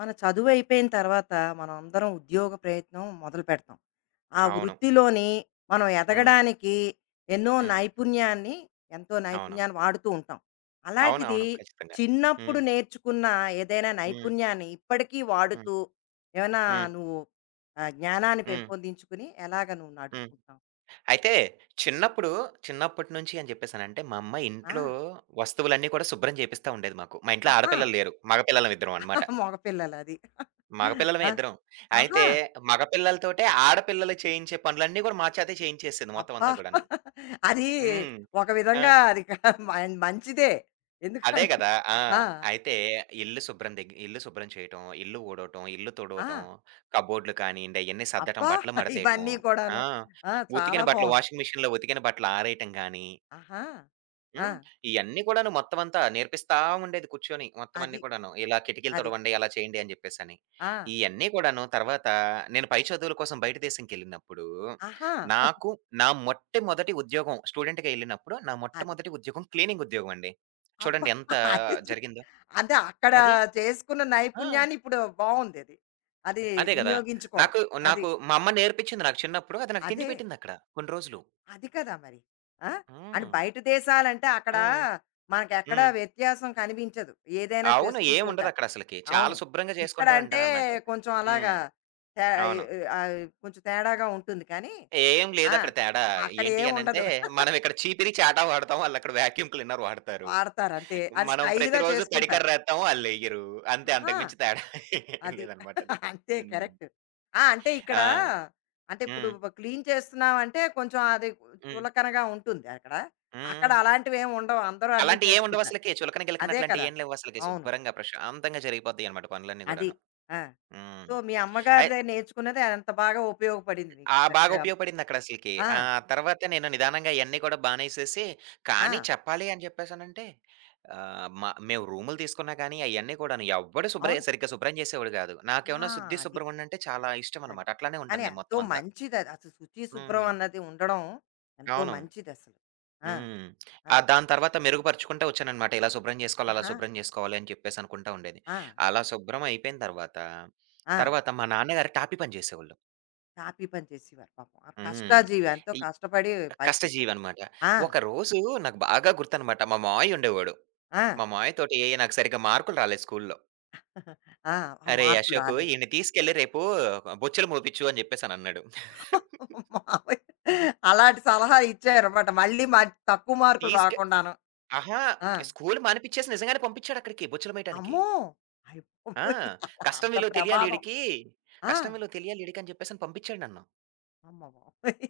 మన చదువు అయిపోయిన తర్వాత మనం అందరం ఉద్యోగ ప్రయత్నం మొదలు పెడతాం. ఆ అవును. వృత్తిలోని మనం హ్మ్. ఎదగడానికి ఎన్నో హ్మ్. నైపుణ్యాన్ని, ఎంతో అవును. నైపుణ్యాన్ని వాడుతూ ఉంటాం. అలాంటిది అవునవును. ఖచ్చితంగా. చిన్నప్పుడు హ్మ్. నేర్చుకున్న ఏదైనా హ్మ్. నైపుణ్యాన్ని ఇప్పటికీ హ్మ్. వాడుతూ ఏమైనా హ్మ్. నువ్వు జ్ఞానాన్ని హ్మ్. పెంపొందించుకుని ఎలాగ నువ్వు హ్మ్. నడుచుకుంటావు? అయితే చిన్నప్పుడు, చిన్నప్పటి నుంచి అని చెప్పేసనంటే, మా అమ్మ ఆ! ఇంట్లో వస్తువులన్నీ కూడా శుభ్రం చేపిస్తా ఉండేది మాకు. మా ఇంట్లో ఆహా! ఆడపిల్లలు లేరు. మగపిల్లలం ఇద్దరం అనమాట. మగ పిల్లలది. మగపిల్లలమే ఆ! ఇద్దరం. అయితే ఆహా! మగపిల్లలతోటే ఆడపిల్లలు చేయించే పనులన్నీ కూడా మా చేతే చేయించేసేది మొత్తం అబ్బా! అంతా కూడాను. అది హ్మ్. ఒక ఆ! విధంగా అది క మన్ మంచిదే. అదే ఎందుకంటే గదా! ఆ! ఆ! అయితే ఇల్లు శుభ్రం చేయటం, ఇల్లు ఊడవటం, ఇల్లు తుడవటం, ఆ! కబోర్డ్‌లు కానియండి, అయన్నీ సర్దటం, అబ్బా! బట్టలు మడతేయటం. ఇవన్నీ ఆ! కూడాను. ఆ! ఉతికిన చాలా బట్టలు బావుంది. వాషింగ్ మిషన్‌లో ఉతికిన బట్టలు ఆరేయటం గాని, ఆహా! ఆ! హ్మ్. ఇయన్నీ కూడాను మొత్తం అంతా నేర్పిస్తా ఉండేది కూర్చొని. మొత్తం అన్నీ అది. కూడాను. ఇలా కిటికీలు అది. తుడవండి, అలా చేయండి అని చెప్పేసని. ఆ! ఇయన్నీ కూడాను తర్వాత నేను పై చదువుల కోసం బయట దేశంకెళ్ళినప్పుడు, ఆహా! నాకు నా మొట్టమొదటి ఉద్యోగం స్టూడెంట్‌గా ఎళ్ళినప్పుడు నా అది. మొట్టమొదటి ఉద్యోగం క్లీనింగ్ ఉద్యోగం అండి. అబ్బా! చూడండి ఎంత అది చూ జరిగిందో. అంటే అక్కడ అది చేసుకున్న ఆ! నైపుణ్యాన్ని ఇప్పుడు బావుందది. అది అది అదే గదా! వినియోగించుకోవడం. నాకు అది. నాకు మా అమ్మ నేర్పించింది నాకు చిన్నప్పుడు. అది నాకు అదే. తిండి పెట్టిందక్కడ కొన్ని రోజులు. అది కదా మరి. ఆ! అండ్ హ్మ్. బయట దేశాలంటే అక్కడ ఆ! మనకెక్కడ హ్మ్. వ్యత్యాసం కనిపించదు. ఏదైనా అవును. చేసుకుంటూ ఉంటారు. ఏముండదక్కడసలకి. అవును. చాలా శుభ్రంగా చేసుకుంటూ ఇక్కడంటే ఉంటారనమాట. కొంచెం అలాగా హ్మ్. తే అవును. ఆహ్, కొంచెం తేడాగా ఉంటుంది కానీ ఏం ఆ! లేదక్కడ తేడా. ఏంటి అనంటే, అక్కడేముండదు. మనమిక్కడ చీపిరి, చాటా వాడతాం. ఆళ్ళక్కడ వాక్యూమ్ క్లీనర్ వాడతారు. వాడతారు అంతే. అది మనం స్టైల్‌గా ప్రతిరోజు చేసుకుంటారు. తడికర్రేత్తాం. ఆళ్ళెయ్యరు. అంతే ఆహా! అంతకు మించి తేడా ఏం అది. లేదనమాటది. అంతే హ్మ్. కరెక్ట్. ఆ! అంటే ఇక్కడ ఆ! అంటే ఇప్పుడు హ్మ్. క్లీన్ చేస్తున్నామంటే కొంచెం అది హ్మ్. చులకనగా ఉంటుంది అక్కడ. అక్కడ హ్మ్. అలాంటివేమి ఉండవు. అందరూ అన్నీ చేసుకుంటారు. అలాంటియేముండవసలకి. చులకన, గిలకన అదే కదా! అట్లాంటియేం లేవసలకి. అవును. శుభ్రంగా, ప్రశాంతంగా జరిగిపోతాయనమాట పనులన్నీ అది. గూడాను. ఆ! హ్మ్. సో, మీ అమ్మగారి అయ్ దగ్గర నేర్చుకున్నది అంత బాగా ఉపయోగపడింది మీకు ఆ! బాగా చక్కగాను. ఉపయోగపడిందక్కడ అసలకి. ఆ! ఆ తర్వాత నేను నిదానంగా ఇయన్నీ కూడా బానేసేసి, ఆ! కానీ చెప్పాలి అని చెప్పేసనంటే మా మేము రూములు తీసుకున్నా కానీ అయన్నీ కూడాను ఎవ్వడు అవును. సరిగ్గా శుభ్రం చేసేవాడు కాదు. ఆ! నాకేమన్నా శుద్ది అది. శుభ్రమంటే చాలా అది. ఇష్టమనమాట. అట్లానే కానీ ఉంటాను నేను ఎంతో మొత్తం అంతా. మంచిదది. అసలు శుచి, శుభ్రం హ్మ్. అన్నది ఉండడం ఎంతో అవును. మంచిదసలు. ఆ! హ్మ్. ఆ! ఆ! దాని తర్వాత మెరుగుపరుచుకుంటూ వచ్చాననమాట. ఇలా శుభ్రం చేసుకోవాలి, అలా ఆహా! శుభ్రం చేసుకోవాలి అని చెప్పేసి అనుకుంటా ఉండేది. ఆ! అలా శుభ్రం అయిపోయిన తర్వాత, ఆ! తర్వాత మా నాన్నగారు టాపీ పని చేసేవాళ్ళు. తాపీ పని చేసేవారు పాపం. ఆ హ్మ్. కష్టాజీవి ఎంతో కష్టపడి పైకొచ్చారు. కష్టజీవనమాట. ఆ! ఒకరోజు నాకు బాగా గుర్తనమాట. మా మావయ్య ఉండేవాడు. ఆ! మా మావయ్యతోటి నాకు సరిగ్గా మార్కులు రాలేదు స్కూలులో. ఆ! ఆ "అరేయ్! మార్పులు అశోకు రాలేదు. ఈడిని తీసుకెళ్ళి రేపు బొచ్చెలు మోపిచ్చు" అని జెప్పేసనన్నాడు. మామూలు అలాంటి సలహా ఇచ్చారన్నమాట. మళ్ళీ మ తక్కువ మార్కులు తీసుకె రాకుండాను. అహా! ఆ! స్కూలు మానిపిచ్చేసి నిజంగానే పంపించాడక్కడికి బొచ్చెలు మేయటానికి. అమ్మో! అయ్య ఆ! బాబోయ్! కష్టం అంత విలువ తెలియాలి ప్రమాదం. ఈడికి, ఆ! కష్టం విలువ తెలియాలి ఈడికి అని జెప్పేసని పంపించాడు నన్ను. అమ్మ బాబోయ్!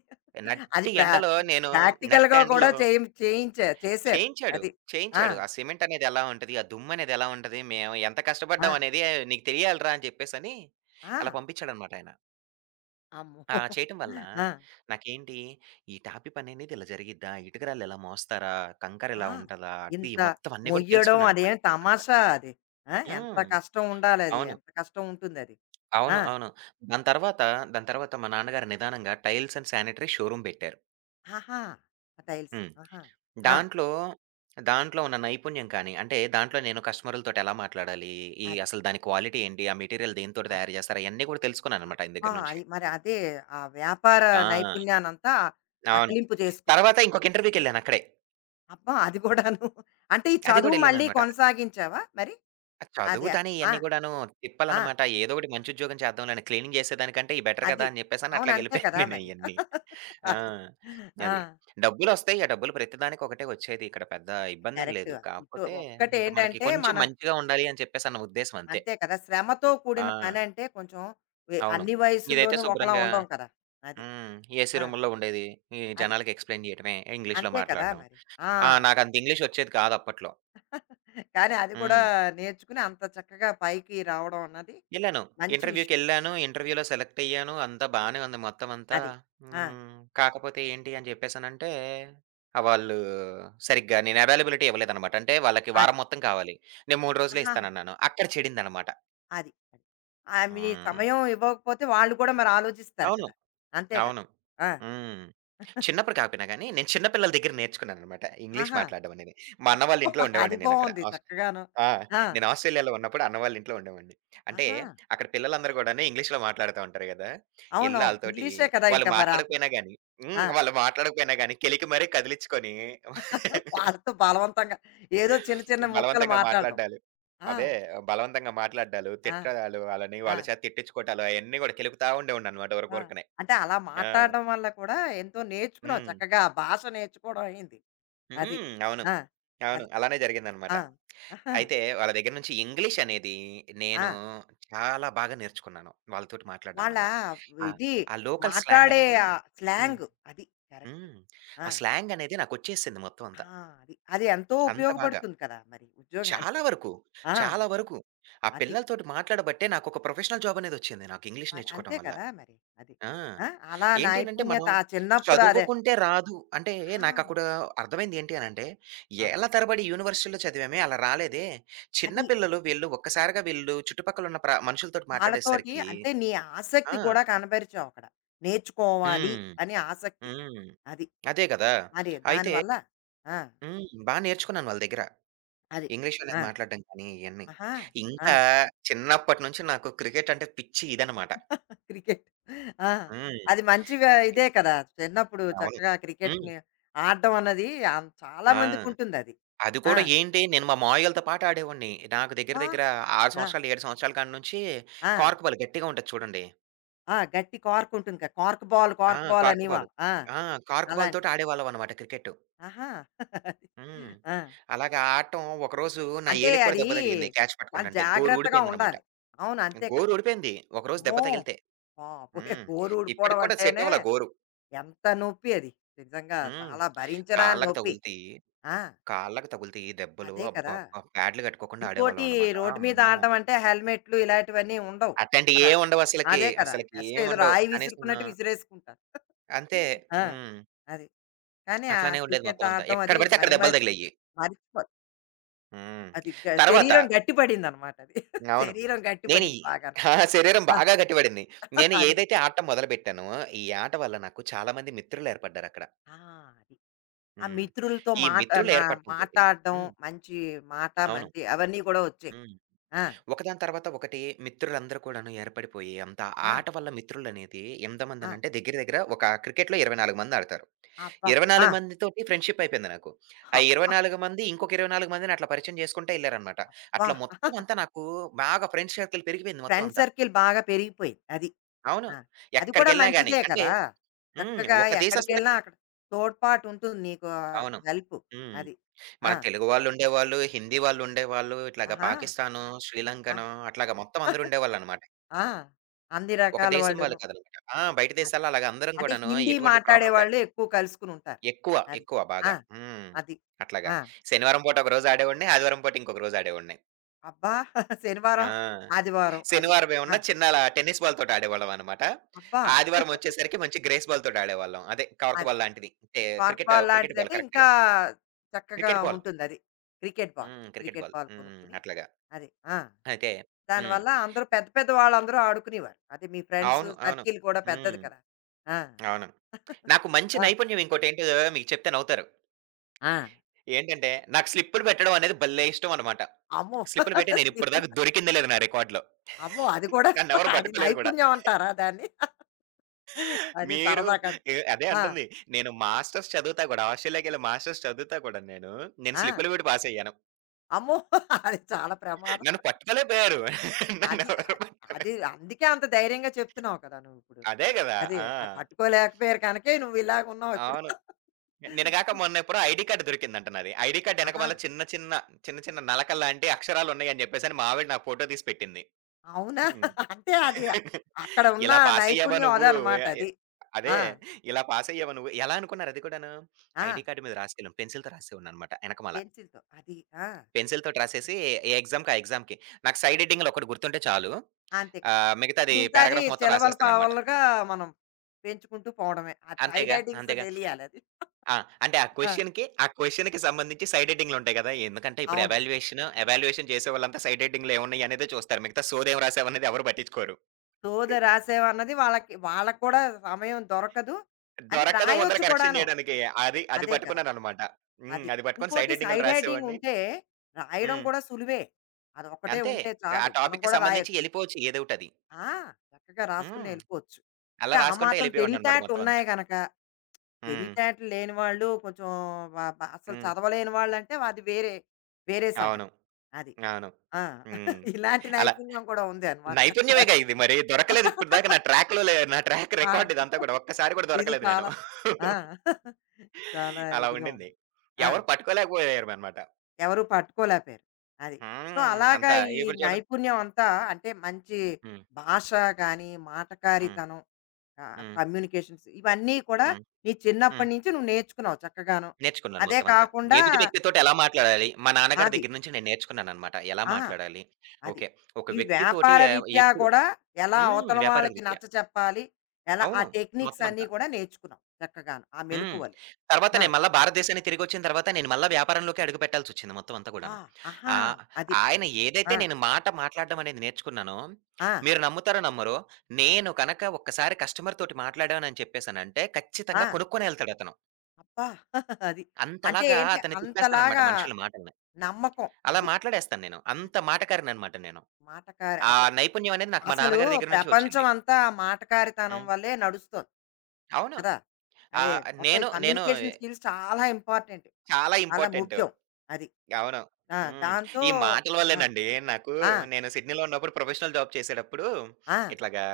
అది నట్టి ప్రా ఎండలో నేను ప్రాక్టికల్‌గా కూడా నట్టెండలో చేయించారు. చేశారు. చేయించాడు. అది. ఆ! చేయించాడు. ఆ సిమెంట్ అనేది ఎలా ఉంటది? ఆ దుమ్ము అనేది ఎలా ఉంటది? మేము ఎంత ఆ! కష్టపడ్డాం అనేది నీకు తెలియాలిరా అని చెప్పేసని ఆ! అలా పంపించాడనమాట ఆయన. ఆ! అమ్మో! చేయటం వల్ల ఆ! నాకేంటి ఈ టాపీ పని అనేది ఇలా జరిగిద్దా? ఇటుకరాళ్ళు ఇలా మోస్తారా? కంకర ఆ! ఇలా ఉంటదా? అది ఇంత మొత్తం అన్నీ కూడా మొయ్యడం తెలుసుకున్నాననమాట అదేం మొత్తం కూడా. తమాషా అది. ఆ! ఎంత హ్మ్. కష్టం ఉండాలది. అవును. ఎంత కష్టం ఉంటుందది. ఆ! అవును. అవును. దాని తర్వాత, దాని తర్వాత మా నాన్నగారు నిదానంగా టైల్స్ అండ్ శానిటరీ షోరూమ్ పెట్టారు. ఆహా! టైల్స్. హ్మ్. ఆహా! ఆ! దాంట్లో, దాంట్లో ఉన్న నైపుణ్యం కానీ, అంటే దాంట్లో నేను కస్టమర్‌లతోటి ఎలా మాట్లాడాలి? ఈ అది. అసలు దాని క్వాలిటీ ఏంటి? ఆ మెటీరియల్ దేనితోటి అది. తయారు చేస్తారు? అయన్నీ కూడా తెలుసుకున్నాననమాట ఆయన అబ్బా! దగ్గర నుంచి. అది మరి అదే ఆ వ్యాపార ఆ! నైపుణ్యానంతా అవును. అకలింపు చేసుకున్నావు. తర్వాత ఇంకొక ఇంటర్వ్యూకెళ్ళానక్కడే. అబ్బా! అది కూడాను. అంటే ఈ అది చదువు కూడా మళ్ళీ ఎళ్ళాననమాట. కొనసాగించావా మరి? అదే. చదువుతానే ఆ! ఇయన్నీ గూడాను ఆ! తిప్పలనమాట. ఏదో ఒకటి మంచి ఉద్యోగం చేద్దాంలే క్లీనింగ్ చేసేదానికంటే ఇది బెటర్ కదా! అది. అని చెప్పేసని అవును. అంతే అట్లాగెళ్ళిపోయాను కదా నేను మరి. ఇయన్నీ. ఆ! అది. ఆ! అది. డబ్బులొస్తాయి. ఆ డబ్బులు ప్రతిదానికి ఒకటే వచ్చేది. ఇక్కడ పెద్ద ఇబ్బందేం కరెక్ట్. లేదు. ఇటు కాకపోతే ఇంక మనకి ఒక్కటేంటంటే కొంచెం మన మంచిగా ఉండాలి అని చెప్పేసన్న ఉద్దేశ్యం అంతే. అంతే కదా! శ్రమతో కూడిన ఆ! పనంటే కొంచెం వె అవును. అన్ని ఇదైతే వయసుల్లోనూ ఒకలా శుభ్రంగా ఉండం కదా! అది. హ్మ్. ఏసీ ఆ! రూముల్లో ఉండేది. ఈ అది. జనాలకి ఎక్స్‌ప్లెయిన్ జేయటమే. ఇంగ్లీష్‌లో అంతే కదా మాట్లాడడం. మరి. ఆ! ఆ! నాకంత ఇంగ్లీష్ ఒచ్చేది కాదు అప్పట్లో. కానీ అది కూడా హ్మ్. నేర్చుకుని అంత చక్కగా పైకి రావడం అన్నది ఎళ్ళాను. మంచి విషయం. ఇంటర్వ్యూకెళ్ళాను. ఇంటర్వ్యూలో సెలెక్ట్ అయ్యాను. అంతా బానే ఉంది మొత్తం అంతా. అది. ఆ! హ్మ్. కాకపోతే ఏంటి అని జెప్పేసనంటే, వాళ్ళు సరిగ్గా నేను అవైలబిలిటీ ఇవ్వలేదనమాట. అంటే వాళ్ళకి అది. వారం మొత్తం కావాలి. నేను 3 రోజులే ఆహాహా! ఇస్తానన్నాను. అక్కడ చెడిందనమాట. అది. అది. మీ హ్మ్. సమయం ఇవ్వకపోతే వాళ్ళు కూడా మరి ఆలోచిస్తారు అవును. కదా! అంతే కదా! అవును. ఆ! హ్మ్. చిన్నప్పుడు కాకపోయినా గానీ, నేను చిన్న పిల్లల దగ్గర నేర్చుకున్నాననమాట ఇంగ్లీష్ ఆహా! మాట్లాడడం అనేది. మా అన్న వాళ్ళ అబ్బో! ఇంట్లో అది ఉండేవాడిని నేనక్కడ. బావుంది చక్కగాను. ఆ! ఆ! నేను ఆస్ట్రేలియాలో ఉన్నప్పుడు అన్న వాళ్ళ ఇంట్లో ఉండేవాడిని. అంటే ఆహా! అక్కడ పిల్లలందరూ గూడాను ఇంగ్లీష్‌లో మాట్లాడుతా ఉంటారు గదా! ఎళ్లి అవునవును. ఆళ్ళతోటి ఇంగ్లీషే కదా! ఇంక వాళ్ళు మరి అంత మాట్లాడకపోయినా గానీ హ్మ్. ఆ! వాళ్ళు మాట్లాడకపోయినా గానీ కెలికి మరీ కదిలిచ్చుకొని వాళ్ళతో బలవంతంగా ఏదో చిన్న చిన్న ముక్కలు బలవంతంగా మాట్లాడడం. మాట్లాడ్డాలు. ఆ! అదే బలవంతంగా మాట్లాడ్డాలు, ఆ! తిట్టడాలు వాళ్ళని, ఆ! వాళ్ళ చేత తిట్టించుకోవటాలు అయన్నీ గూడా కెలుకుతా ఉండేవాడిననమాట ఆ! ఊరకూరకనే. అంటే అలా ఆ! మాట్లాడడం వల్ల కూడా ఎంతో నేర్చుకున్నావు హ్మ్. చక్కగా. ఆ భాష నేర్చుకోవడం అయింది. హ్మ్. అది. అవును. ఆ! అవును. అది. అలానే జరిగిందనమాట. ఆ! ఆహా! అయితే వాళ్ళ దగ్గర నుంచి ఇంగ్లీష్ అనేది ఆ! నేను చాలా బాగా నేర్చుకున్నాను. వాళ్ళతోటి మాట్లాడడం వాళ్ళ వల్ల. ఆహ్, ఇది ఆ లోకల్ స్లాంగ్ మాట్లాడే అనేది ఆ హ్మ్. స్లాంగ్ అది. కరెక్ట్. హ్మ్. ఆ! ఆ స్లాంగ్ అనేది నాకొచ్చేసింది మొత్తం అంతా. ఆ! అది. అది ఎంతో అంత బాగా. ఉపయోగపడుతుంది కదా! మరి చాలా ఉద్యోగానికి. వరకు, ఆ! చాలా వరకు. ఆ అది. పిల్లలతోటి మాట్లాడబట్టే నాకొక ప్రొఫెషనల్ జాబ్ అనేదొచ్చింది నాకు ఇంగ్లీష్ మరి నేర్చుకోవటం అంతే వల్ల. కదా! మరి. అది. ఆ! ఆ! అలా ఏంటి అనంటే నైపుణ్యత మనం ఆ చిన్నప్పుడు అదే చదువుకుంటే రాదు. అంటే ఆ! నాకక్కడ అర్థమైంది ఏంటి అనంటే, ఆ! ఏళ్ళ తరబడి యూనివర్సిటీలో చదివామే అలా రాలేదే. చిన్న అది. పిల్లలు వీళ్ళు ఒక్కసారిగా వీళ్ళు చుట్టుపక్కల ఉన్న మనుషులతోటి వాళ్ళతోటి మాట్లాడేసరికి అంటే నీ ఆసక్తి ఆ! కూడా కనబరిచావు అక్కడ. నేర్చుకోవాలి హ్మ్. అని ఆసక్తి. హ్మ్. అది. అదే గదా! అది అయితే దానివల్ల ఆ! హ్మ్. బా నేర్చుకున్నాను వాళ్ళ దగ్గర. అది. ఇంగ్లీష్ అనేది ఆ! మాట్లాడడం కానీ ఇయన్నీ. ఆహా! ఆ! ఇంకా చిన్నప్పటి నుంచి నాకు క్రికెట్ అంటే పిచ్చి ఇదనమాట. క్రికెట్. ఆ! హ్మ్. అది మంచిగా ఇదే పిచ్చిది. కదా! చిన్నప్పుడు అవును. చక్కగా హ్మ్. క్రికెట్‌ని ఆడడం అన్నది చాలా ఆ! మందికుంటుందది. అది ఆ! కూడా ఏంటి, నేను మా మావయ్యోళ్ళతో పాటు ఆడేవాడిని. నాకు దగ్గర ఆ! దగ్గర 6 ఆ! సంవత్సరాలు, 7 సంవత్సరాల కాడి నుంచి ఆ! కార్క్ బాల్ గట్టిగా ఉంటది చూడండి. ఆ! గట్టి కార్క్ ఉంటుంది కదా! కార్క్ బాల్, ఆ! Cork ball cork ball. అనేవాళ్ళం. ఆ! ఆ! కార్క్ బాల్‌తోటి అలాంటిది. ఆడేవాళ్ళమనమాట క్రికెట్. ఆహా! అది. హ్మ్. ఆ! అలాగా ఆడటం ఒకరోజు నా అంటే ఏలుకి కూడా అది దెబ్బ తగిలింది క్యాచ్ చాలా పట్టుకుంటంటే. గోరు జాగ్రత్తగా ఊడిపోయిందనమాట. ఉండాలి. అవును. అంతే కదా! గోరు ఊడిపోయింది ఒకరోజు దెబ్బ అమ్మో! తగిలితే. బాబోయ్! హ్మ్. గోరు ఊడిపోవడం ఇప్పటికి కూడా సెట్ అంటేనే అవ్వల గోరు. ఎంత నొప్పి అది. నిజంగా హ్మ్. చాలా భరించరాని కాళ్ళకి నొప్పి. తగులుతయి, ఆ! కాళ్ళకి తగులుతయి దెబ్బలు. అదే కదా! అబ్బబ్బా! ప్యాడ్లు కట్టుకోకుండా ఇంకోటి ఆడేవాళ్ళమనమాట. రోడ్డు మీద అమ్మో! ఆడడం అంటే హెల్మెట్లు ఇలాంటివన్నీ ఉండవు అట్లాంటియి కదా! ఏవుండవసలకి. అదే కదా! అసలకి జస్ట్ ఏదో ఏముండవు. రాయి కనీసం విసురుకున్నట్టు విసిరేసుకుంటారు. అంతే. ఆ! హ్మ్. అది. కానీ ఆ అట్లానే ఉండేది క్రికెట్ మొత్తం అంతా. ఆడడం ఎక్కడ అది పడితే మై అక్కడ దెబ్బలు మరి తగిలేయి. మరిచిపో హ్మ్. అది గ తర్వాత శరీరం గట్టి పడిందనమాట అది. అవును. శరీరం గట్టి నేను పడింది ఈ బాగాను. ఆ! శరీరం ఆ! బాగా గట్టిపడింది. నేను అది. ఏదైతే ఆట మొదలుపెట్టానో, ఈ ఆట వల్ల నాకు చాలా మంది మిత్రులేర్పడ్డారక్కడ. ఆ! అది. ఆ హ్మ్. మిత్రులతో ఈ మాట నా మిత్రులేర్పడటంతోటి మాటాడడం, హ్మ్. మంచి మాట అవును. మంతి అవన్నీ గూడా వచ్చాయి. హ్మ్. ఆ! ఒకదాని తర్వాత ఒకటి మిత్రులందరూ కూడాను ఏర్పడిపోయి అంతా ఆ! ఆట వల్ల మిత్రులనేది ఆ! ఎంతమందనంటే దగ్గర దగ్గర ఒక క్రికెట్‌లో 24 మంది ఆడతారు. అబ్బా! ఆ! 24 మందితోటి ఫ్రెండ్‌షిప్ అయిపోయింది నాకు. ఆ 24 మంది ఇంకొక 24 మందిని అట్లా పరిచయం చేసుకుంటా ఎళ్లారనమాట. అబ్బా! అట్లా మొత్తం అంతా నాకు బాగా ఫ్రెండ్స్ సర్కిల్ పెరిగిపోయింది మొత్తం ఫ్రెండ్ అంతా. సర్కిల్ బాగా పెరిగిపోయింది. అది. అవును. ఆ! అది కూడా ఎక్కడికెళ్ళినా గాని మంచిదే అంటే కదా! హ్మ్. చక్కగా ఒక దేశస్తులే ఎక్కడికెళ్ళినా అక్కడ తోడ్పాటు ఉంటుంది నీకు అవును. హెల్ప్. హ్మ్. అది. మన ఆ! తెలుగు వాళ్ళుండేవాళ్ళు, హిందీ వాళ్ళుండేవాళ్ళు, ఇట్లాగా ఆహా! పాకిస్తాను, ఆ! శ్రీలంకను అట్లాగా మొత్తం అందరూ ఉండేవాళ్ళనమాట. ఆ! అన్ని ఒక రకాల దేశం వాళ్ళు వాళ్ళును. కాదనమాట. ఆ! బయట అది. దేశాల్లో అలాగా అందరం అంటే కూడాను హిందీ ఎటువంటి ప్రాబ్లమ్ మాట్లాడేవాళ్ళు లేకుండా ఎక్కువ కలుసుకుని ఉంటారు. ఎక్కువ, అది. ఎక్కువ ఆ! బాగా. హ్మ్. అది. అట్లాగా. ఆ! శనివారం పూట ఒకరోజు ఆడేవాడిని. ఆదివారం పూట ఇంకొక రోజు ఆడేవాడిని. అబ్బా! ఆ! శనివారం, ఆదివారం అది. శనివారం ఆ! ఏమన్నా చిన్న అలా టెన్నిస్ బాల్‌తోటి ఆడేవాళ్ళం అనమాట. అబ్బా! ఆదివారం వచ్చేసరికి మంచి గ్రేస్ బాల్‌తోటి ఆడేవాళ్ళం. అదే కవర్ అది. బాల్ లాంటిది. అంటే cork cricket, ball cricket ball లాంటిదంటే ఇంకా కరెక్ట్‌గా. చక్కగా క్రికెట్ బాల్. ఉంటుందది. Cricket ball. హ్మ్. Cricket cricket ball. బాల్ హ్మ్. కొనుక్కొని అట్లాగా. అది. ఆ! అయితే హ్మ్. దానివల్ల అందరూ పెద్ద పెద్ద వాళ్ళందరూ ఆడుకునేవారు. అదే మీ ఫ్రెండ్స్ అవును. అవును. సర్కిల్ కూడా పెద్దది హ్మ్. కదా! ఆ! అవును. నాకు మంచి ఆ! నైపుణ్యం ఇంకోటేంటో మీకు చెప్తే నవ్వుతారు. ఆ! ఏంటంటే నాకు స్లిప్పులు పెట్టడం అనేది భలే ఇష్టం అనమాట. అమ్మో! స్లిప్పులు పెట్టి స్లిప్పులు నేనిప్పటిదాకా దొరికిందే లేదు నా రికార్డ్‌లో. అమ్మో! అది కూడా నన్నెవరు అది పట్టుకోలేదు కూడా. నైపుణ్యం అంటారా దాన్ని? అది మీరు సరదా కన్ అదే ఆ! అంటుంది. నేను మాస్టర్స్ చదువుతా కూడా ఆస్ట్రేలియాకెళ్ళి మాస్టర్స్ చదువుతా కూడా నేను. నేను ఆ! స్లిప్‌లు కూడా పాస్ అయ్యాను. అమ్మో! అది చాలా ప్రమాదం. నన్ను పట్టుకోలేకపోయారు. అది నన్నెవరు అది పట్ అది అందుకే అంత ధైర్యంగా చెప్తున్నావు కదా నువ్విప్పుడు. అదే గదా! అదే ఆ! ఆ పట్టుకోలేకపోయారు కనకే నువ్వు ఇలాగ ఉన్నావు ఇప్పుడు. అవును. నిన్నగాక మొన్న ఎప్పుడో ఐడీ కార్డ్ దొరికిందంట నాది. ఐడీ కార్డ్ ఆహా! ఎనకమాల చిన్న చిన్న, చిన్న చిన్న నలకల్లాంటి అక్షరాలున్నాయని జెప్పేసని మా ఆవిడ నాకు ఫోటో తీసి పెట్టింది. అవునా? హ్మ్. అంటే అది అక్కడ ఉన్న ఇలా పాస్ అయ్యావా నైపుణ్యం నువ్వు? ఎ అదనమాట ఎ అది. అదే. ఆ! ఇలా పాస్ అయ్యావా నువ్వు? ఎలా అనుకున్నారు అది కూడాను? ఆ! ఐడీ కార్డ్ మీద రాసేవాళ్ళం. పెన్సిల్‌తో రాసేవాడిననమాట ఎనకమాల. పెన్సిల్‌తో అది. ఆ! పెన్సిల్‌తోటి రాసేసి ఏ ఎగ్జామ్‌కి ఆ ఎగ్జామ్‌కి. నాకు సైడ్ ఎడిటింగ్‌లు ఒకటి గుర్తుంటే చాలు. అంతే కదా! మిగతాది మిగతాది పారాగ్రాఫ్ మొత్తం చిలవలు రాసేస్తాననమాట. పావలుగా మనం పెంచుకుంటూ పోవడమే. ఆ సైడ్ అంతేగా, హెడ్డింగ్స్ అంతేగా. తెలియాలది. ఆ! అంటే ఆ ఆ! క్వెషన్‌కి, ఆ క్వెషన్‌కి సంబంధించి సైడ్ ఎడిటింగ్‌లుంటాయి గదా! ఎందుకంటే ఇప్పుడు అవును. ఎవాల్యుయేషన్ చేసేవాళ్ళంతా సైడ్ ఎడిటింగ్‌లు ఏమున్నాయి అనేదే చూస్తారు. మిగతా సోదేం రాసావనేది ఎవరు పట్టించుకోరు. శోధ రాసావన్నది వాళ్ళకి వాళ్ళకి కూడా సమయం దొరకదు. అది దొరకదు ముందల రాయొచ్చు కరెక్షన్ కూడాను. చేయడానికి. అది అది అదే కదా! పట్టుకున్నాననమాట. హ్మ్. అది. అది పట్టుకొని ఇంకోటి సైడ్ ఎడిటింగ్‌లు సైడ్ హెడ్డింగ్ రాసేవాడిని. ఉంటే రాయడం హ్మ్. కూడా సులువే. అదొక్కటే అంతే. ఉంటే ఆ చాలు. మనం టాపిక్‌కి కూడా సంబంధించి రాయొచ్చు. ఎళ్ళిపోవచ్చు ఏదోకటది. ఆ! చక్కగా రాసుకుని హ్మ్. ఎళ్ళిపోవచ్చు. అలా అంటే ఆ రాసుకుంటా మాత్రం ఎళ్ళిపోయేవాడిననమాట తెలివితేటలు మొత్తం అంతా. ఉన్నాయి గనక, హ్మ్. తెలివితేటలు లేని వాళ్ళు కొంచెం వ బ అసలు హ్మ్. చదవలేని వాళ్ళంటే అది వేరే, వేరే అవును. సంగతి. అది. అవును. ఆ! హ్మ్. ఇలాంటి అలా నైపుణ్యం కూడా ఉంది అనమాట. నైపుణ్యమేగా ఇది మరి. దొరకలేదు ఇప్పటిదాకా నా ట్రాక్ ఆ! రికార్డ్ ఇదంతా కూడా. ఒక్కసారి కూడా ఇది దొరకలేదు నేను. చాలా ఆ! చాలా అలా ఇదిగా ఉండింది. ఉంది. ఆ! ఎవరు పట్టుకోలేకపోయారనమాట. ఎవరు పట్టుకోలేకపోయారు. అది. సో, హ్మ్. అలాగా అంతా ఈ ఇప్పుడు చూడండి నైపుణ్యం అంతా అంటే మంచి హ్మ్. భాష గానీ, హ్మ్. మాటకారితనం హ్మ్. కమ్యూనికేషన్స్ ఇవన్నీ కూడా హ్మ్. నీ హ్మ్. చిన్నప్పటి నుంచి నువ్వు నేర్చుకున్నావు చక్కగాను. నేర్చుకున్నాను అదే మొత్తం అంతా. కాకుండా ఎదుటి వ్యక్తితోటి ఎలా మాట్లాడాలి? మా నాన్నగారి అది. దగ్గర నుంచి నేను నేర్చుకున్నాననమాట. ఎలా ఆ! మాట్లాడాలి? అది. ఓకే. ఒక ఈ వ్యక్తితోటి వ్యాపార ఎ రీత్యా ఎప్పుడు గూడా ఎలా హ్మ్. అవతల వ్యాపార వాళ్ళకి రీత్యా. నచ్చచెప్పాలి, ఎలా ఆ అవును. టెక్నిక్స్ మొత్తం అన్నీ అంతా. కూడా నేర్చుకున్నావు చక్కగాను. ఆ హ్మ్. మెలకువలు. తర్వాత ఆ! నేను మళ్ళా భారతదేశానికి తిరిగొచ్చిన తర్వాత నేను మళ్ళా వ్యాపారంలోకే అడుగు పెట్టాల్సొచ్చింది మొత్తం అంతా ఆ! గూడాను. ఆహా! ఆహ్, అది. ఆయన ఆ! ఏదైతే నేను మాట మాట్లాడడం అనేది నేర్చుకున్నానో, ఆ! మీరు నమ్ముతారో నమ్మరో, నేను కనక ఒక్కసారి కస్టమర్ తోటి మాట్లాడానని చెప్పేసనంటే ఆ! ఖచ్చితంగా కొనుక్కొనే ఎళ్తాడతను. అబ్బా! అది. అంటే అంతలాగా ఏంటి అతన్ని తిప్పేస్తాననమాట అంతలాగా మనుషుల మాటల్ని. నమ్మకం అలా అది. మాట్లాడేస్తాను నేను. అది అంత మాటకారిననమాట నేను. మాటకారి ఆ అదే. నైపుణ్యం అనేది నాకు మా అసలు నాన్నగారి దగ్గర నుంచి ప్రపంచం వచ్చింది. అంతా ఆ మాటకారితనం హ్మ్. వల్లే నడుస్తోంది అవును. కదా! అదే ఆహ్, మొత్తం ఈ నేను నేను కమ్యూనికేషన్ స్కిల్స్ చాలా ఇంపార్టెంట్. చాలా చాలా ఇంపార్టెంట్. ముఖ్యం. అది. అవును. ఆ! హ్మ్. దాంతో ఈ మాటల ఆ! వల్లేనండి నాకు ఆ! నేను సిడ్నీలో ఉన్నప్పుడు ప్రొఫెషనల్ జాబ్ చేసేటప్పుడు ఆ! ఇట్లాగా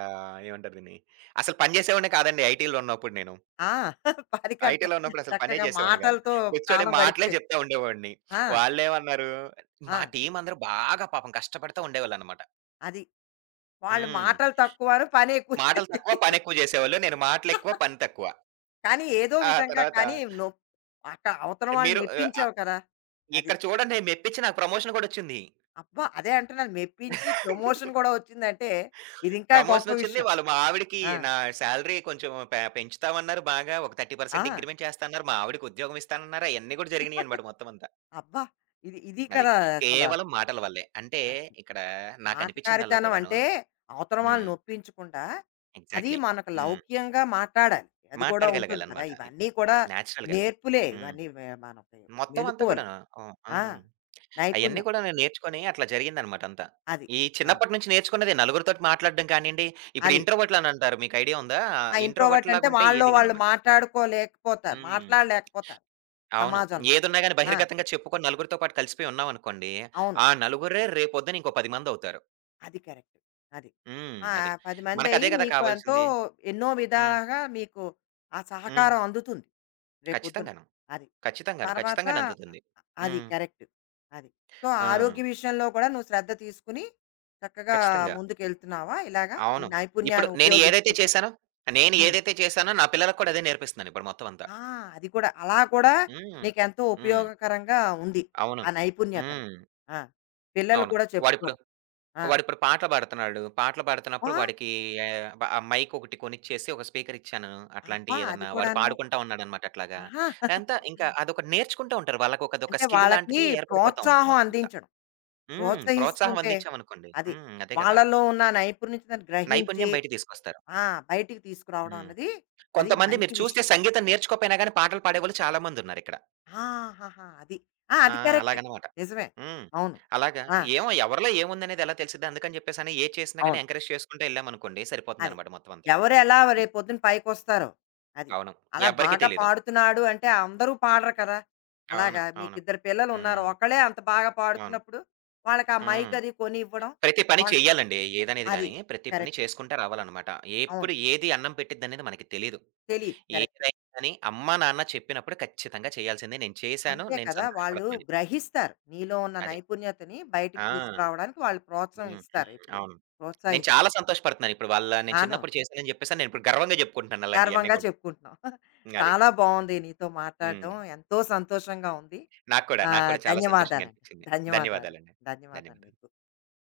ఏమంటారు దీన్ని? అసలు పని చేసేవాడినే కాదండి ఐటీలో ఉన్నప్పుడు నేను. ఆ! పనికంట ఐటీలో ఉన్నప్పుడు అసలు పనే చక్కగా చేసేవాడిని కాదు. మాటలతో కూర్చొని కాలం మాటలే గడిచిపోయింది. చెప్తా ఉండేవాడిని. ఆ! వాళ్ళేమన్నారు మా ఆ! టీమ్ అందరూ బాగా పాపం కష్టపడతా ఉండేవాళ్ళన్నమాట. అది. వాళ్ళు హ్మ్. మాటలు తక్కువను పని ఎక్కువ. మాటలు తక్కువ పనెక్కువ చేసేవాళ్ళు. నేను మాటలెక్కువ పని తక్కువ. కానీ ఏదో ఆ విధంగా తర్వాత కానీ నొప్ అక్కడ అవతల వాళ్ళని మీరు ఆహ్, ఆహ్, మెప్పించావు కదా! అది. ఇక్కడ చూడండి మెప్పిచ్చి నాకు ప్రమోషన్ గూడొచ్చింది. అబ్బా! అదే అంటున్నాను మెప్పించి ప్రమోషన్ గూడా వచ్చిందంటే ఇది ఇంకా గొప్ప ప్రమోషనొచ్చింది. విషయం. వాళ్ళు మా ఆవిడకి ఆ! నా సాలరీ కొంచెం పెంచుతామన్నారు బాగా. ఒక 30% ఆ! ఇంక్రిమెంట్ చేస్తాన్నారు. మా ఆవిడకి ఉద్యోగం ఇస్తానన్నారు. అయన్నీ కూడా జరిగినియన్నమాట మొత్తమంతా. అబ్బా! ఇది ఇది అది. కదా అసల. కేవలం మాటల వల్లే. అంటే అది ఇక్కడ నాకనిపిచ్చిందల్లా మాటకారితనం కూడాను అంటే అవతల వాళ్ళని హ్మ్. నొప్పించకుండా అది ఎగ్జాక్ట్‌లీ. మనకు హ్మ్. లౌక్యంగా మాట్లాడాలి. అది కూడా ఉంటుంది కదా! మాట్లాడగలగాలన్నమాట అది. ఇవన్నీ కూడా నేచురల్‌గా. నేర్పులే హ్మ్. ఇవన్నీ మే మనకి మొత్తం అంతా మెలకువలు. కూడాను. హ్మ్. ఆ! హ్మ్. అయన్నీ నైపుణ్యం. కూడా నేను నేర్చుకొని అట్లా జరిగిందన్నమాట అంతా. అది. ఈ ఆ! చిన్నప్పటి నుంచి నేర్చుకున్నదే నలుగురితోటి మాట్లాడడం కానియండి, ఇప్పుడు అది. ఇంట్రోవర్ట్‌లని అంటారు. మీకు ఐడియా ఉందా? ఆ! ఇంట్రోవర్ట్ అంటే ఇంట్రోవర్ట్‌లాగుంటే వాళ్ళలో ఏది వాళ్ళు గాననమాట. మాట్లాడుకోలేకపోతారు. హ్మ్. మాట్లాడలేకపోతారు అవును. సమాజంలో. ఏదున్నా గాని ఆ! బహిర్గతంగా చెప్పుకొని నలుగురితో పాటు కలిసిపోయి ఉన్నామనుకోండి, అవును. ఆ నలుగురే రేపొద్దున ఇంకో 10 మందవుతారు. అది కరెక్ట్. అది. హ్మ్. ఆ! అది. 10 మందయ్యి మనకదే కదా మీకు ఎంతో కావాల్సింది. ఎన్నో హ్మ్. విధాలుగా మీకు ఆ హ్మ్. సహకారం అందుతుంది. రేపొద్దున. ఖచ్చితంగాను. అది. ఖచ్చితంగాను. తర్వాత ఖచ్చితంగాను అందుతుంది. అది హ్మ్. కరెక్ట్. అది. సో, ఆరోగ్య ఆ! విషయంలో కూడా నువ్వు శ్రద్ధ తీసుకొని చక్కగా ఖచ్చితంగా. ముందుకెళ్తున్నావా ఇలాగా? ఈ అవును. ఇప్పుడు నైపుణ్యాన్ని నేను ఏదైతే ఉపయోగించుకుంటూ? చేశానో, నేను హ్మ్. ఏదైతే చేశానో నా పిల్లలకి కూడా అదే నేర్పిస్తున్నానిప్పుడు మొత్తం అంతా. ఆ! అది కూడా. అలా కూడా హ్మ్. నీకెంతో హ్మ్. ఉపయోగకరంగా ఉంది. అవును. ఆ నైపుణ్యతని. హ్మ్. ఆ! పిల్లలు అవును. కూడా వాడిప్పుడు చెప్పుకోవడం. ఆ! వాడిప్పుడు పాటలు పాడుతున్నాడు. పాటలు అబ్బా! పాడుతున్నప్పుడు వాడికి ఆహ్, బ ఆ మైక్ ఒకటి కొనిచ్చేసి, ఒక స్పీకర్ ఇచ్చాను. అట్లాంటి అబ్బా! అది ఏదన్నా వాడు కూడాను. పాడుకుంటా ఉన్నాడనమాట అట్లాగా. ఆహా! అంతా ఇంకా అదొకటి నేర్చుకుంటూ ఉంటారు. వాళ్ళకొక అదొక అంటే స్కిల్ వాళ్ళకి లాంటిది ఏర్పడిపోతా ఉంటది ప్రోత్సాహం మొత్తం అంతా. అందించడం. హ్మ్. ప్రోత్సాహం ప్రోత్సహిస్తుంటే అందించామనుకోండి అది. హ్మ్. అదే కదా! వాళ్ళలో ఉన్న నైపుణ్యతను గ్రహించి నైపుణ్యం బయటికి తీసుకొస్తారు. ఆ! బయటికి తీసుకురావడం హ్మ్. అన్నది అది కొంతమంది మంచి మీరు చూస్తే విషయం. సంగీతం నేర్చుకోకపోయినా గాని పాటలు పాడేవాళ్ళు చాలా మందున్నారిక్కడ. ఆహాహా! అది. ఆ! ఆ! అది కరెక్ట్. అలాగనమాట. నిజమే. హ్మ్. అవును. అలాగా ఆ! ఏమో ఎవరిలో ఏముందనేది ఎలా తెలిసిద్ది? అందుకని చెప్పేసని ఏది చేసినా గాని అవును. ఎంకరేజ్ చేసుకుంటూ ఎళ్ళామనుకోండి అది. సరిపోతుందనమాట మొత్తం అంతా. ఎవరు ఎలా రేపొద్దున పైకొస్తారో అది. అవును. అలా ఎవ్వరికీ బాగా తెలీదు. పాడుతున్నాడు అంటే అందరూ పాడరు కదా! అవును. అలాగా అవును. మీకిద్దరు పిల్లలున్నారు. హ్మ్. ఒకళ్ళే అంత బాగా అవును. పాడుతున్నప్పుడు వాళ్ళకి ఆ మైక్ హ్మ్. అది కొనివ్వడం. ప్రతి పని వాళ్ళ చేయాలండి. ఏదనేది అది. గాని, ప్రతి పని కరెక్ట్. చేసుకుంటా రావాలనమాట. అవును. ఎప్పుడు ఏది అన్నం పెట్టిద్దనేది మనకి తెలీదు. తెలీదు. కరెక్ట్. ఏదైనా గాని అమ్మా, నాన్న చెప్పినప్పుడు ఖచ్చితంగా చేయాల్సిందే. నేను చేశాను. అంతే నేను కదా! వాళ్ళు సంతోషపడుతున్నాను. గ్రహిస్తారు. నీలో ఉన్న అది. నైపుణ్యతని బయటికి ఆ! తీసుకురావడానికి వాళ్ళు ప్రోత్సాహం హ్మ్. హ్మ్. ఇస్తారు ఇప్పుడు. అవును. నేను చాలా ప్రోత్సహిస్తారు. సంతోషపడుతున్నాను. ఇప్పుడు వాళ్ళ నేను ఆను చిన్నప్పుడు చేశానని చెప్పేసి నేను ఇప్పుడు గర్వంగా చెప్పుకుంటున్నాను అలాంటియన్నీ గర్వంగా గూడా. చెప్పుకుంటున్నాం. అది. చాలా బావుంది నీతో హ్మ్. మాట్లాడడం. ఎంతో సంతోషంగా ఉంది. నాకు కూడా, ఆ! నాకు కూడా చాలా సంతోషంగా ధన్యవాదాలండి. అనిపించింది. ధన్యవాదాలు. ధన్యవాదాలండి. ధన్యవాదాలు ధన్యవాదాలు. మీకు.